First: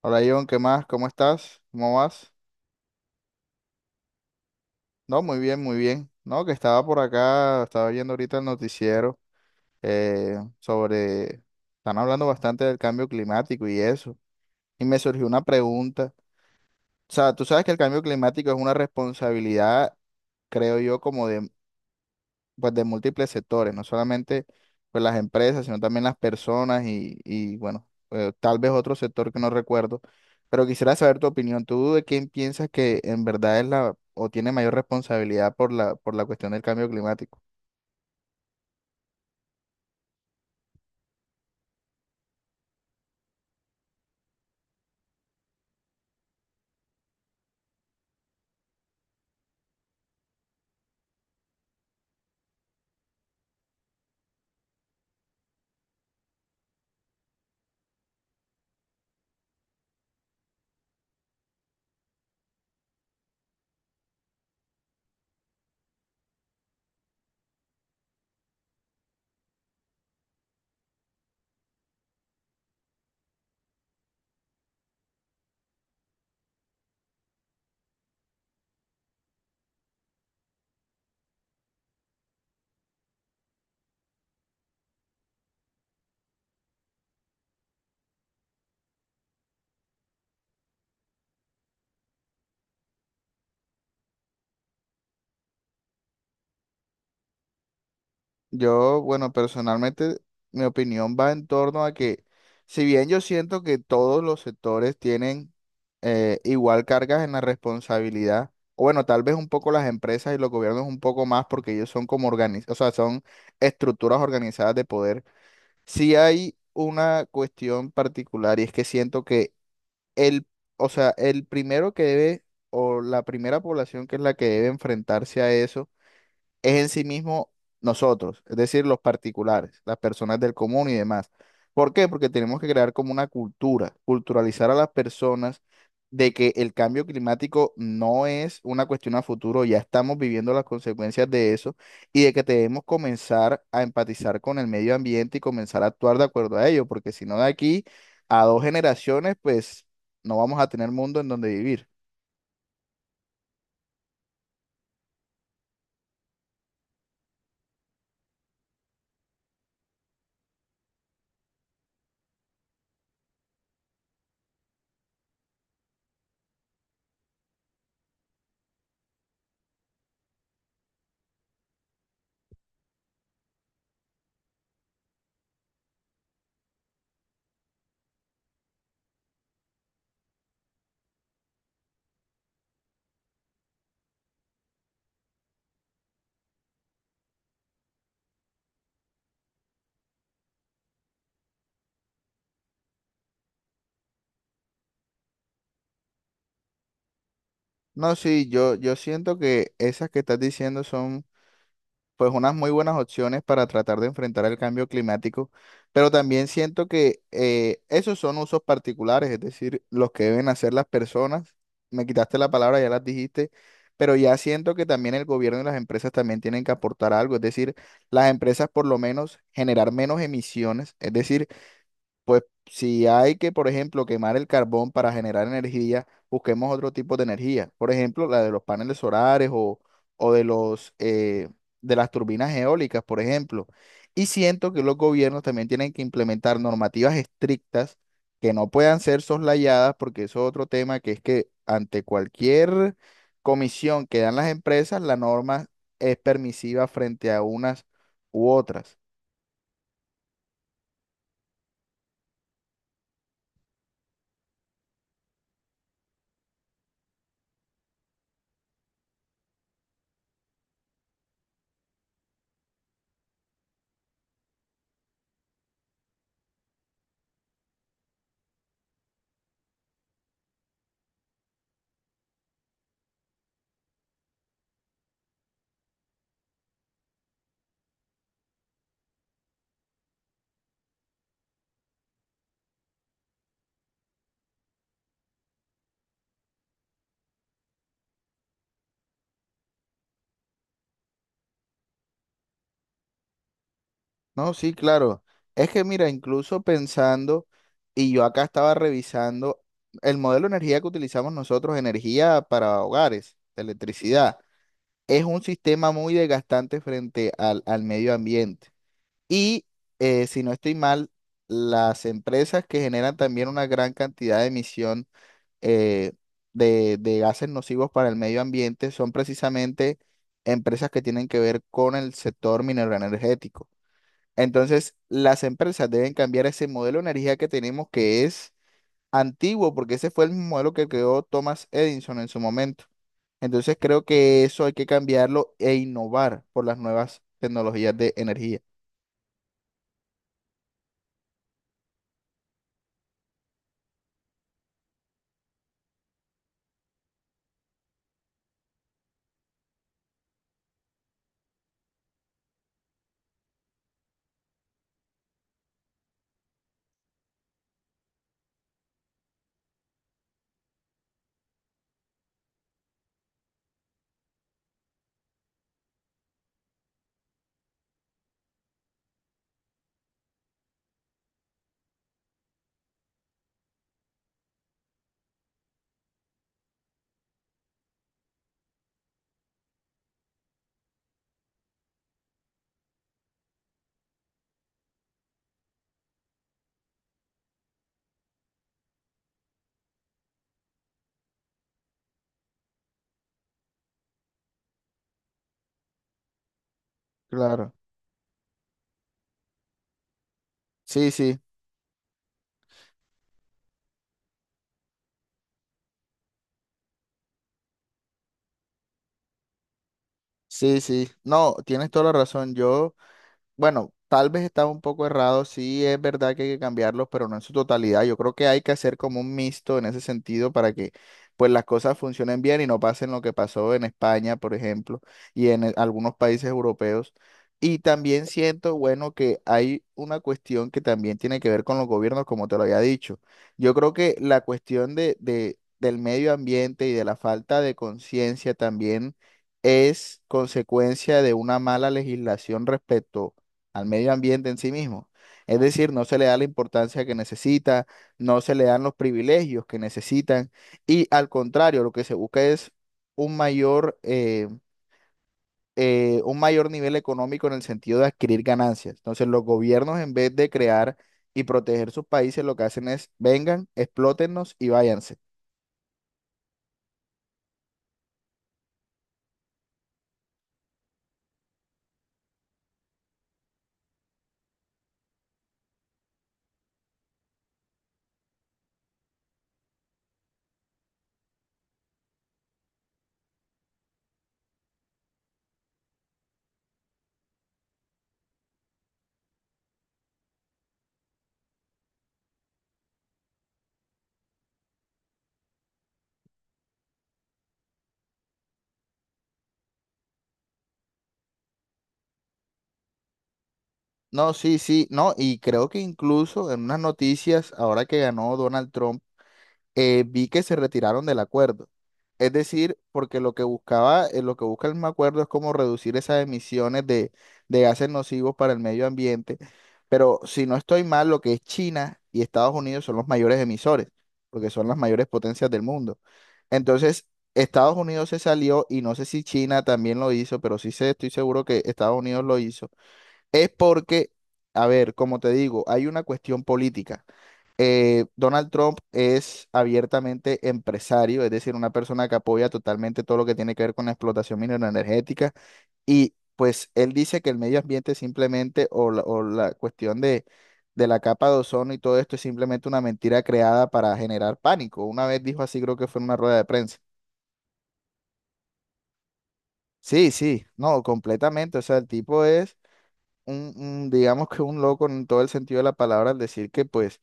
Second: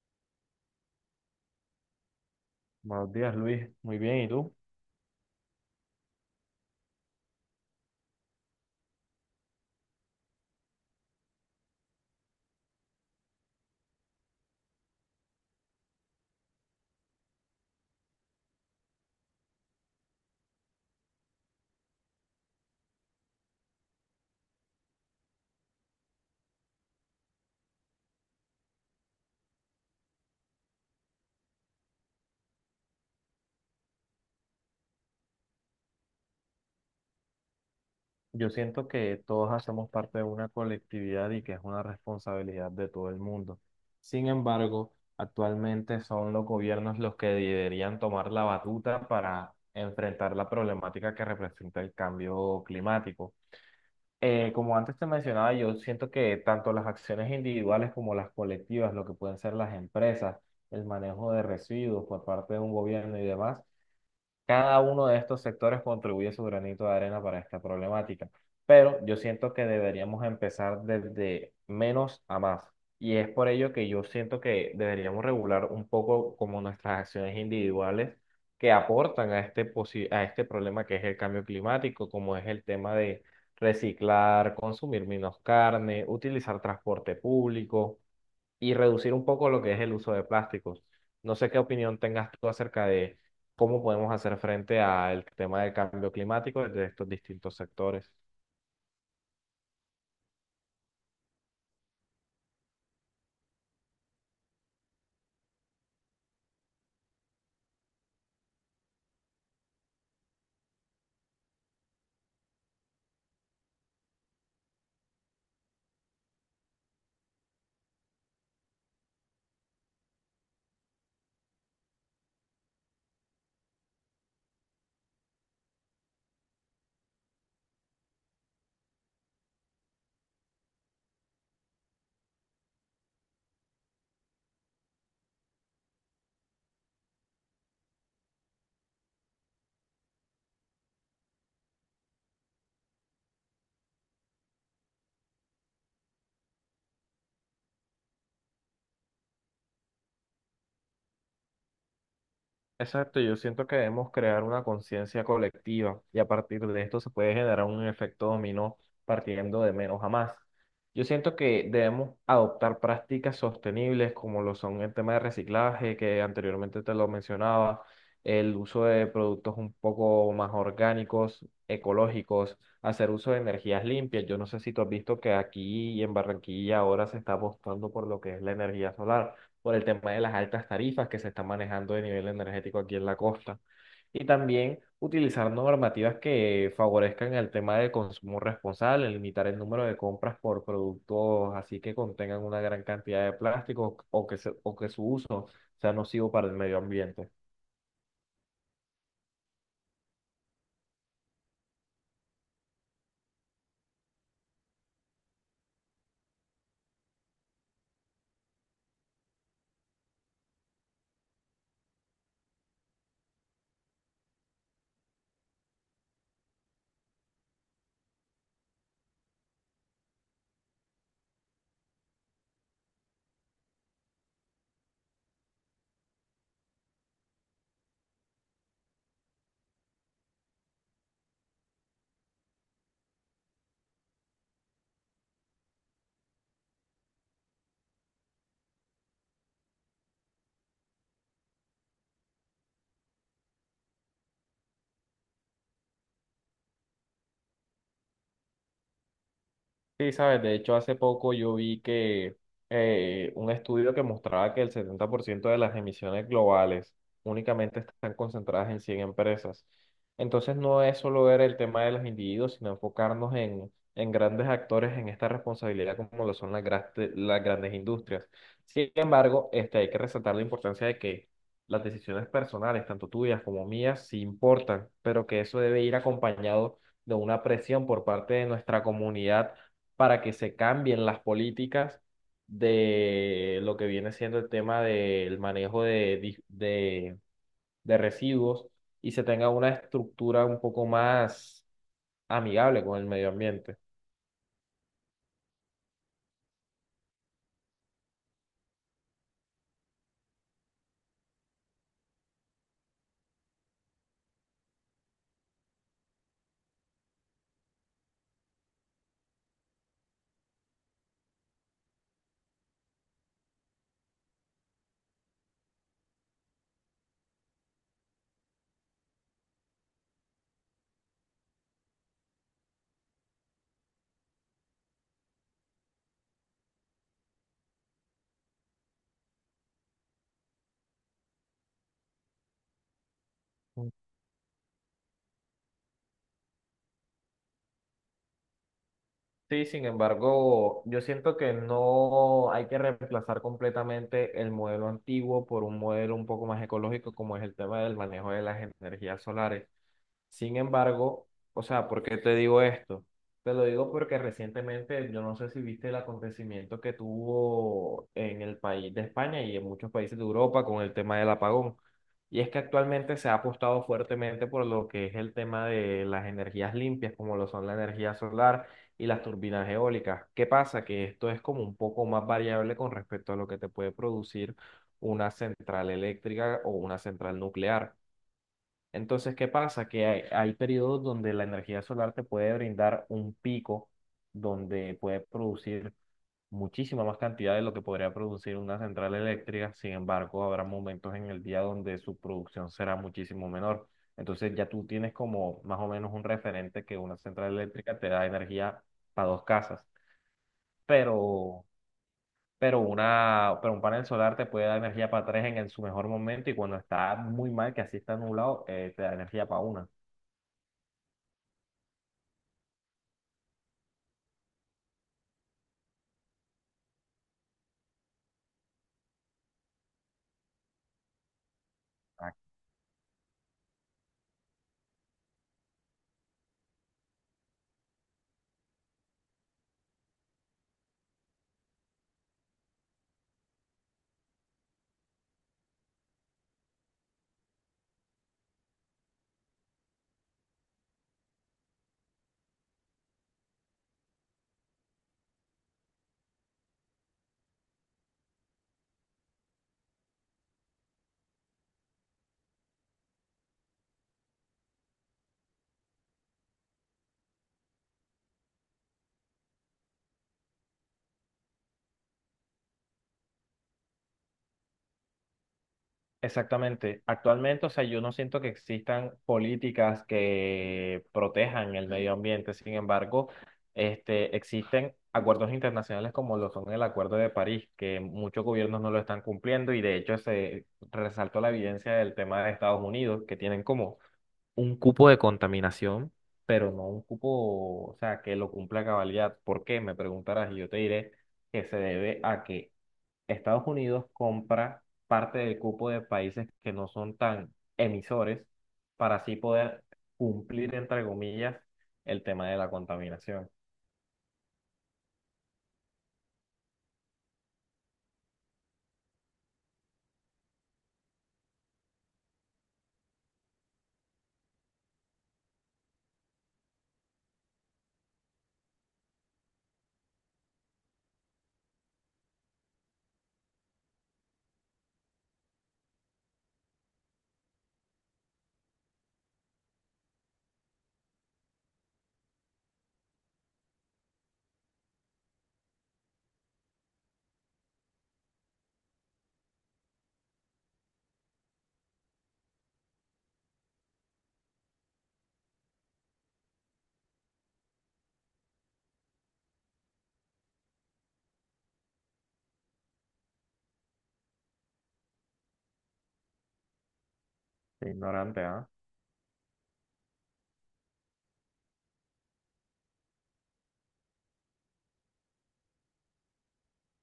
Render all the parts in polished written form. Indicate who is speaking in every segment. Speaker 1: Hola John, ¿qué más? ¿Cómo estás? ¿Cómo vas?
Speaker 2: Buenos días, Luis. Muy bien, ¿y tú?
Speaker 1: No, muy bien, muy bien. No, que estaba por acá, estaba viendo ahorita el noticiero eh, sobre, están hablando bastante del cambio climático y eso. Y me surgió una pregunta. O sea, tú sabes que el cambio climático es una responsabilidad, creo yo, como de pues de múltiples sectores, no solamente pues las empresas, sino también las personas y bueno, tal vez otro sector que no recuerdo, pero quisiera saber tu opinión. ¿Tú de quién piensas que en verdad es la o tiene mayor responsabilidad por la cuestión del cambio climático?
Speaker 2: Yo siento que todos hacemos parte de una colectividad y que es una responsabilidad de todo el mundo. Sin embargo, actualmente son los gobiernos los que deberían tomar la batuta para enfrentar la problemática que representa el cambio climático. Como antes te mencionaba, yo siento que tanto las acciones individuales como las colectivas, lo que pueden ser las empresas, el manejo de residuos por parte de un gobierno y demás, cada uno de estos sectores contribuye su granito de arena para esta problemática, pero yo siento que deberíamos empezar desde menos a más. Y es por ello que yo siento que deberíamos regular un poco como nuestras acciones individuales que aportan a a este problema que es el cambio climático, como es el tema de reciclar, consumir menos carne, utilizar transporte público y reducir un poco lo que es el uso de plásticos. No sé qué opinión tengas tú acerca de cómo podemos hacer frente al tema del cambio climático desde estos distintos sectores.
Speaker 1: Yo, bueno, personalmente mi opinión va en torno a que si bien yo siento que todos los sectores tienen igual cargas en la responsabilidad, o bueno, tal vez un poco las empresas y los gobiernos un poco más porque ellos son como o sea, son estructuras organizadas de poder. Sí hay una cuestión particular y es que siento que el, o sea, el primero que debe o la primera población que es la que debe enfrentarse a eso es en sí mismo nosotros, es decir, los particulares, las personas del común y demás. ¿Por qué? Porque tenemos que crear como una cultura, culturalizar a las personas de que el cambio climático no es una cuestión a futuro, ya estamos viviendo las consecuencias de eso y de que debemos comenzar a empatizar con el medio ambiente y comenzar a actuar de acuerdo a ello, porque si no de aquí a dos generaciones, pues no vamos a tener mundo en donde vivir.
Speaker 2: Exacto, yo siento que debemos crear una conciencia colectiva y a partir de esto se puede generar un efecto dominó partiendo de menos a más. Yo siento que debemos adoptar prácticas sostenibles como lo son el tema de reciclaje, que anteriormente te lo mencionaba, el uso de productos un poco más orgánicos, ecológicos, hacer uso de energías limpias. Yo no sé si tú has visto que aquí en Barranquilla ahora se está apostando por lo que es la energía solar por el tema de las altas tarifas que se están manejando de nivel energético aquí en la costa. Y también utilizar normativas que favorezcan el tema del consumo responsable, limitar el número de compras por productos así que contengan una gran cantidad de plástico o o que su uso sea nocivo para el medio ambiente.
Speaker 1: No, sí, yo siento que esas que estás diciendo son pues unas muy buenas opciones para tratar de enfrentar el cambio climático, pero también siento que esos son usos particulares, es decir, los que deben hacer las personas. Me quitaste la palabra, ya las dijiste, pero ya siento que también el gobierno y las empresas también tienen que aportar algo, es decir, las empresas por lo menos generar menos emisiones, es decir, pues si hay que, por ejemplo, quemar el carbón para generar energía, busquemos otro tipo de energía. Por ejemplo, la de los paneles solares o, o de los, eh, de las turbinas eólicas, por ejemplo. Y siento que los gobiernos también tienen que implementar normativas estrictas que no puedan ser soslayadas, porque eso es otro tema que es que ante cualquier comisión que dan las empresas, la norma es permisiva frente a unas u otras.
Speaker 2: Sí, sabes, de hecho hace poco yo vi que un estudio que mostraba que el 70% de las emisiones globales únicamente están concentradas en 100 empresas. Entonces no es solo ver el tema de los individuos, sino enfocarnos en grandes actores en esta responsabilidad como lo son las grandes industrias. Sin embargo, este, hay que resaltar la importancia de que las decisiones personales, tanto tuyas como mías, sí importan, pero que eso debe ir acompañado de una presión por parte de nuestra comunidad para que se cambien las políticas de lo que viene siendo el tema del manejo de residuos y se tenga una estructura un poco más amigable con el medio ambiente.
Speaker 1: No, sí, claro. Es que mira, incluso pensando, y yo acá estaba revisando el modelo de energía que utilizamos nosotros, energía para hogares, electricidad, es un sistema muy desgastante frente al medio ambiente. Y si no estoy mal, las empresas que generan también una gran cantidad de emisión eh, de gases nocivos para el medio ambiente son precisamente empresas que tienen que ver con el sector minero energético. Entonces, las empresas deben cambiar ese modelo de energía que tenemos que es antiguo, porque ese fue el mismo modelo que creó Thomas Edison en su momento. Entonces, creo que eso hay que cambiarlo e innovar por las nuevas tecnologías de energía.
Speaker 2: Sí, sin embargo, yo siento que no hay que reemplazar completamente el modelo antiguo por un modelo un poco más ecológico como es el tema del manejo de las energías solares. Sin embargo, o sea, ¿por qué te digo esto? Te lo digo porque recientemente, yo no sé si viste el acontecimiento que tuvo en el país de España y en muchos países de Europa con el tema del apagón. Y es que actualmente se ha apostado fuertemente por lo que es el tema de las energías limpias, como lo son la energía solar y las turbinas eólicas. ¿Qué pasa? Que esto es como un poco más variable con respecto a lo que te puede producir una central eléctrica o una central nuclear. Entonces, ¿qué pasa? Que hay periodos donde la energía solar te puede brindar un pico donde puede producir muchísima más cantidad de lo que podría producir una central eléctrica. Sin embargo, habrá momentos en el día donde su producción será muchísimo menor. Entonces, ya tú tienes como más o menos un referente que una central
Speaker 1: Claro.
Speaker 2: eléctrica te da energía para 2 casas,
Speaker 1: Sí, sí,
Speaker 2: pero, pero un panel solar te puede dar energía para tres en su mejor momento y cuando está muy mal, que así está nublado, te da energía para una.
Speaker 1: sí. No, tienes toda la razón. Yo bueno, tal vez estaba un poco errado, sí es verdad que hay que cambiarlos, pero no en su totalidad. Yo creo que hay que hacer como un mixto en ese sentido para que pues las cosas funcionen bien y no pasen lo que pasó en España, por ejemplo, y en algunos países europeos. Y también siento, bueno, que hay una cuestión que también tiene que ver con los gobiernos, como te lo había dicho. Yo creo que la cuestión del medio ambiente y de la falta de conciencia también es consecuencia de una mala legislación respecto al medio ambiente en sí mismo. Es decir, no se le da la importancia que necesita, no se le dan los privilegios que necesitan y al contrario, lo que se busca es un un mayor nivel económico en el sentido de adquirir ganancias. Entonces, los gobiernos en vez de crear y proteger sus países, lo que hacen es vengan, explótennos y váyanse.
Speaker 2: Exactamente. Actualmente, o sea, yo no siento que existan políticas que protejan el medio ambiente. Sin embargo, este, existen acuerdos internacionales como lo son el Acuerdo de París, que muchos gobiernos no lo están cumpliendo y de hecho se resaltó la evidencia del tema de Estados Unidos, que tienen como un cupo de contaminación, pero no un cupo, o sea, que lo cumpla a cabalidad. ¿Por qué? Me preguntarás y yo te diré que se debe a que Estados Unidos compra parte del cupo de países que no son tan emisores para así poder cumplir, entre comillas, el tema de la contaminación.
Speaker 1: No, sí, sí, no, y creo que incluso en unas noticias, ahora que ganó Donald Trump, vi que se retiraron del acuerdo. Es decir, porque lo que lo que busca el acuerdo es como reducir esas emisiones de gases nocivos para el medio ambiente. Pero si no estoy mal, lo que es China y Estados Unidos son los mayores emisores, porque son las mayores potencias del mundo. Entonces, Estados Unidos se salió y no sé si China también lo hizo, pero sí sé, estoy seguro que Estados Unidos lo hizo. Es porque, a ver, como te digo, hay una cuestión política Donald Trump es abiertamente empresario, es decir, una persona que apoya totalmente todo lo que tiene que ver con la explotación minera energética y pues él dice que el medio ambiente simplemente o o la cuestión de la capa de ozono y todo esto es simplemente una mentira creada para generar pánico. Una vez dijo así, creo que fue en una rueda de prensa.
Speaker 2: Qué ignorante, ¿ah?
Speaker 1: Sí, sí, no, completamente. O sea, el tipo es digamos que un loco en todo el sentido de la palabra al decir que pues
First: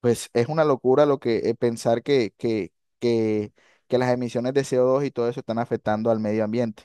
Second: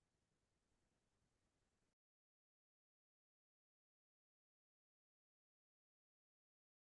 Speaker 1: pues es una locura lo que pensar que, que las emisiones de CO2 y todo eso están afectando al medio ambiente.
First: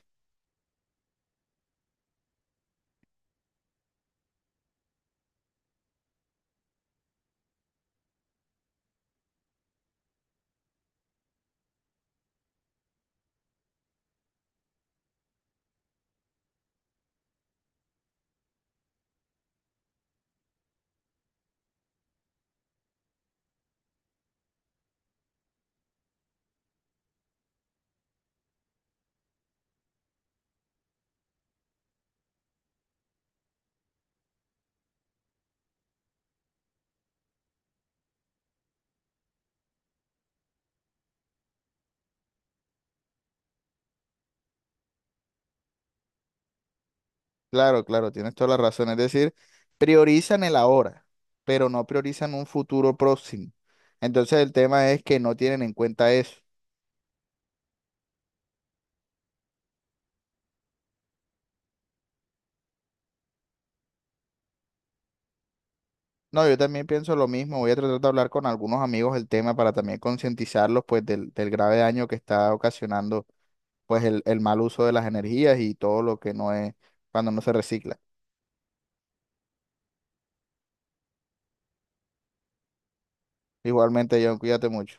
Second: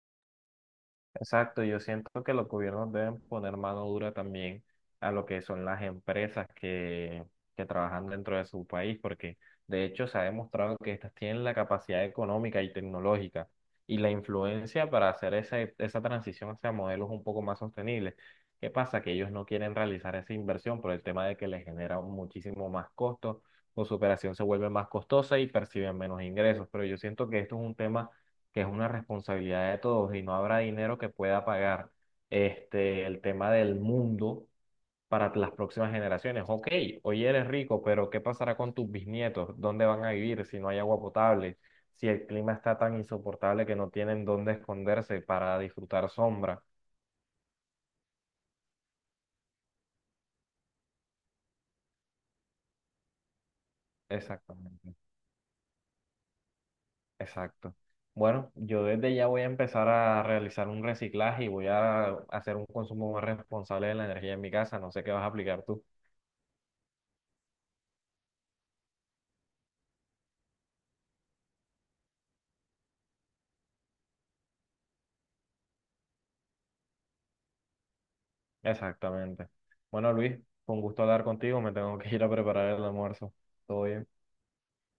Speaker 2: Exacto, yo siento que los gobiernos deben poner mano dura también a lo que son las empresas que trabajan dentro de su país, porque de hecho se ha demostrado que estas tienen la capacidad económica y tecnológica y la influencia para hacer esa transición hacia modelos un poco más sostenibles. ¿Qué pasa? Que ellos no quieren realizar esa inversión por el tema de que les genera muchísimo más costo, o su operación se vuelve más costosa y perciben menos ingresos, pero yo siento que esto es un tema que es una responsabilidad de todos y no habrá dinero que pueda pagar este, el tema del mundo para las próximas generaciones. Ok, hoy eres rico, pero ¿qué pasará con tus bisnietos? ¿Dónde van a vivir si no hay agua potable? Si el clima está tan insoportable que no tienen dónde esconderse para disfrutar sombra.
Speaker 1: Claro, claro, tienes toda la razón. Es decir, priorizan el ahora, pero no priorizan un futuro próximo. Entonces el tema
Speaker 2: Exactamente,
Speaker 1: es que no tienen en cuenta eso.
Speaker 2: exacto. Bueno, yo desde ya voy a empezar a realizar un reciclaje y voy a hacer un consumo más responsable de la energía en mi casa. No sé qué vas a aplicar tú.
Speaker 1: No, yo también pienso lo mismo. Voy a tratar de hablar con algunos amigos del tema para también concientizarlos pues del grave daño que está ocasionando pues el mal uso de las energías y todo lo que no es cuando no se recicla.
Speaker 2: Exactamente. Bueno, Luis, con gusto hablar contigo. Me tengo que ir a preparar el almuerzo. Todo bien.
Speaker 1: Igualmente, John, cuídate mucho.